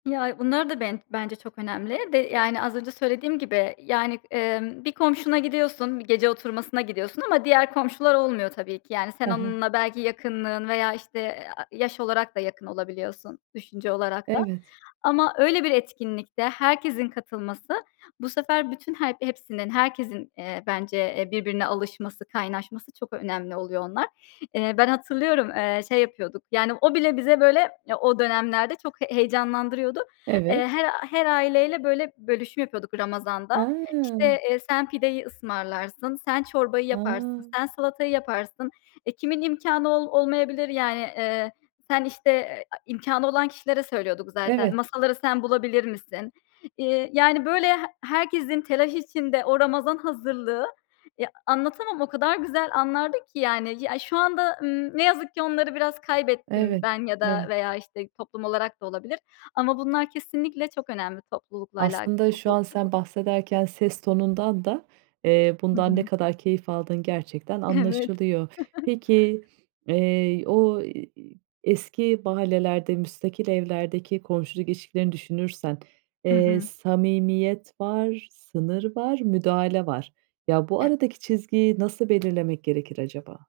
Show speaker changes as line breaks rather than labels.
Ya, bunlar da ben bence çok önemli ve, yani, az önce söylediğim gibi, yani, eee, bir komşuna gidiyorsun, bir gece oturmasına gidiyorsun ama diğer komşular olmuyor tabii ki. Yani, sen
Hı hı.
onunla belki yakınlığın veya, işte, aaa, yaş olarak da yakın olabiliyorsun, düşünce olarak da.
Evet.
Ama öyle bir etkinlikte herkesin katılması, bu sefer bütün her hepsinin, herkesin, eee, bence, eee, birbirine alışması, kaynaşması çok önemli oluyor onlar. Eee, ben hatırlıyorum, eee şey yapıyorduk, yani, o bile bize, böyle, ya, o dönemlerde çok heyecanlandırıyordu.
Evet.
Eee, her her aileyle, böyle, bölüşüm yapıyorduk Ramazan'da. İşte,
A!
eee, sen pideyi ısmarlarsın, sen çorbayı
A!
yaparsın, sen salatayı yaparsın. E, kimin imkânı ol olmayabilir, yani. Eee, sen, işte eee, imkânı olan kişilere söylüyorduk zaten.
Evet.
Masaları sen bulabilir misin? Eee, yani, böyle, he herkesin telaş içinde o Ramazan hazırlığı, eee, anlatamam o kadar güzel anlardı ki, yani. Ya, şu anda, ımm, ne yazık ki onları biraz kaybettim
Evet,
ben ya da
evet.
veya, işte, toplum olarak da olabilir. Ama bunlar kesinlikle çok önemli toplulukla
Aslında şu
alakalı.
an
[unintelligible]
sen bahsederken ses tonundan da, eee,
Hı
bundan ne
hı.
kadar keyif aldığın gerçekten
Evet.
anlaşılıyor. Peki, eee, o, eee, eski mahallelerde müstakil evlerdeki komşuluk ilişkilerini düşünürsen,
Hı
eee,
hı.
samimiyet var, sınır var, müdahale var. Ya, bu
Evet.
aradaki çizgiyi nasıl belirlemek gerekir acaba?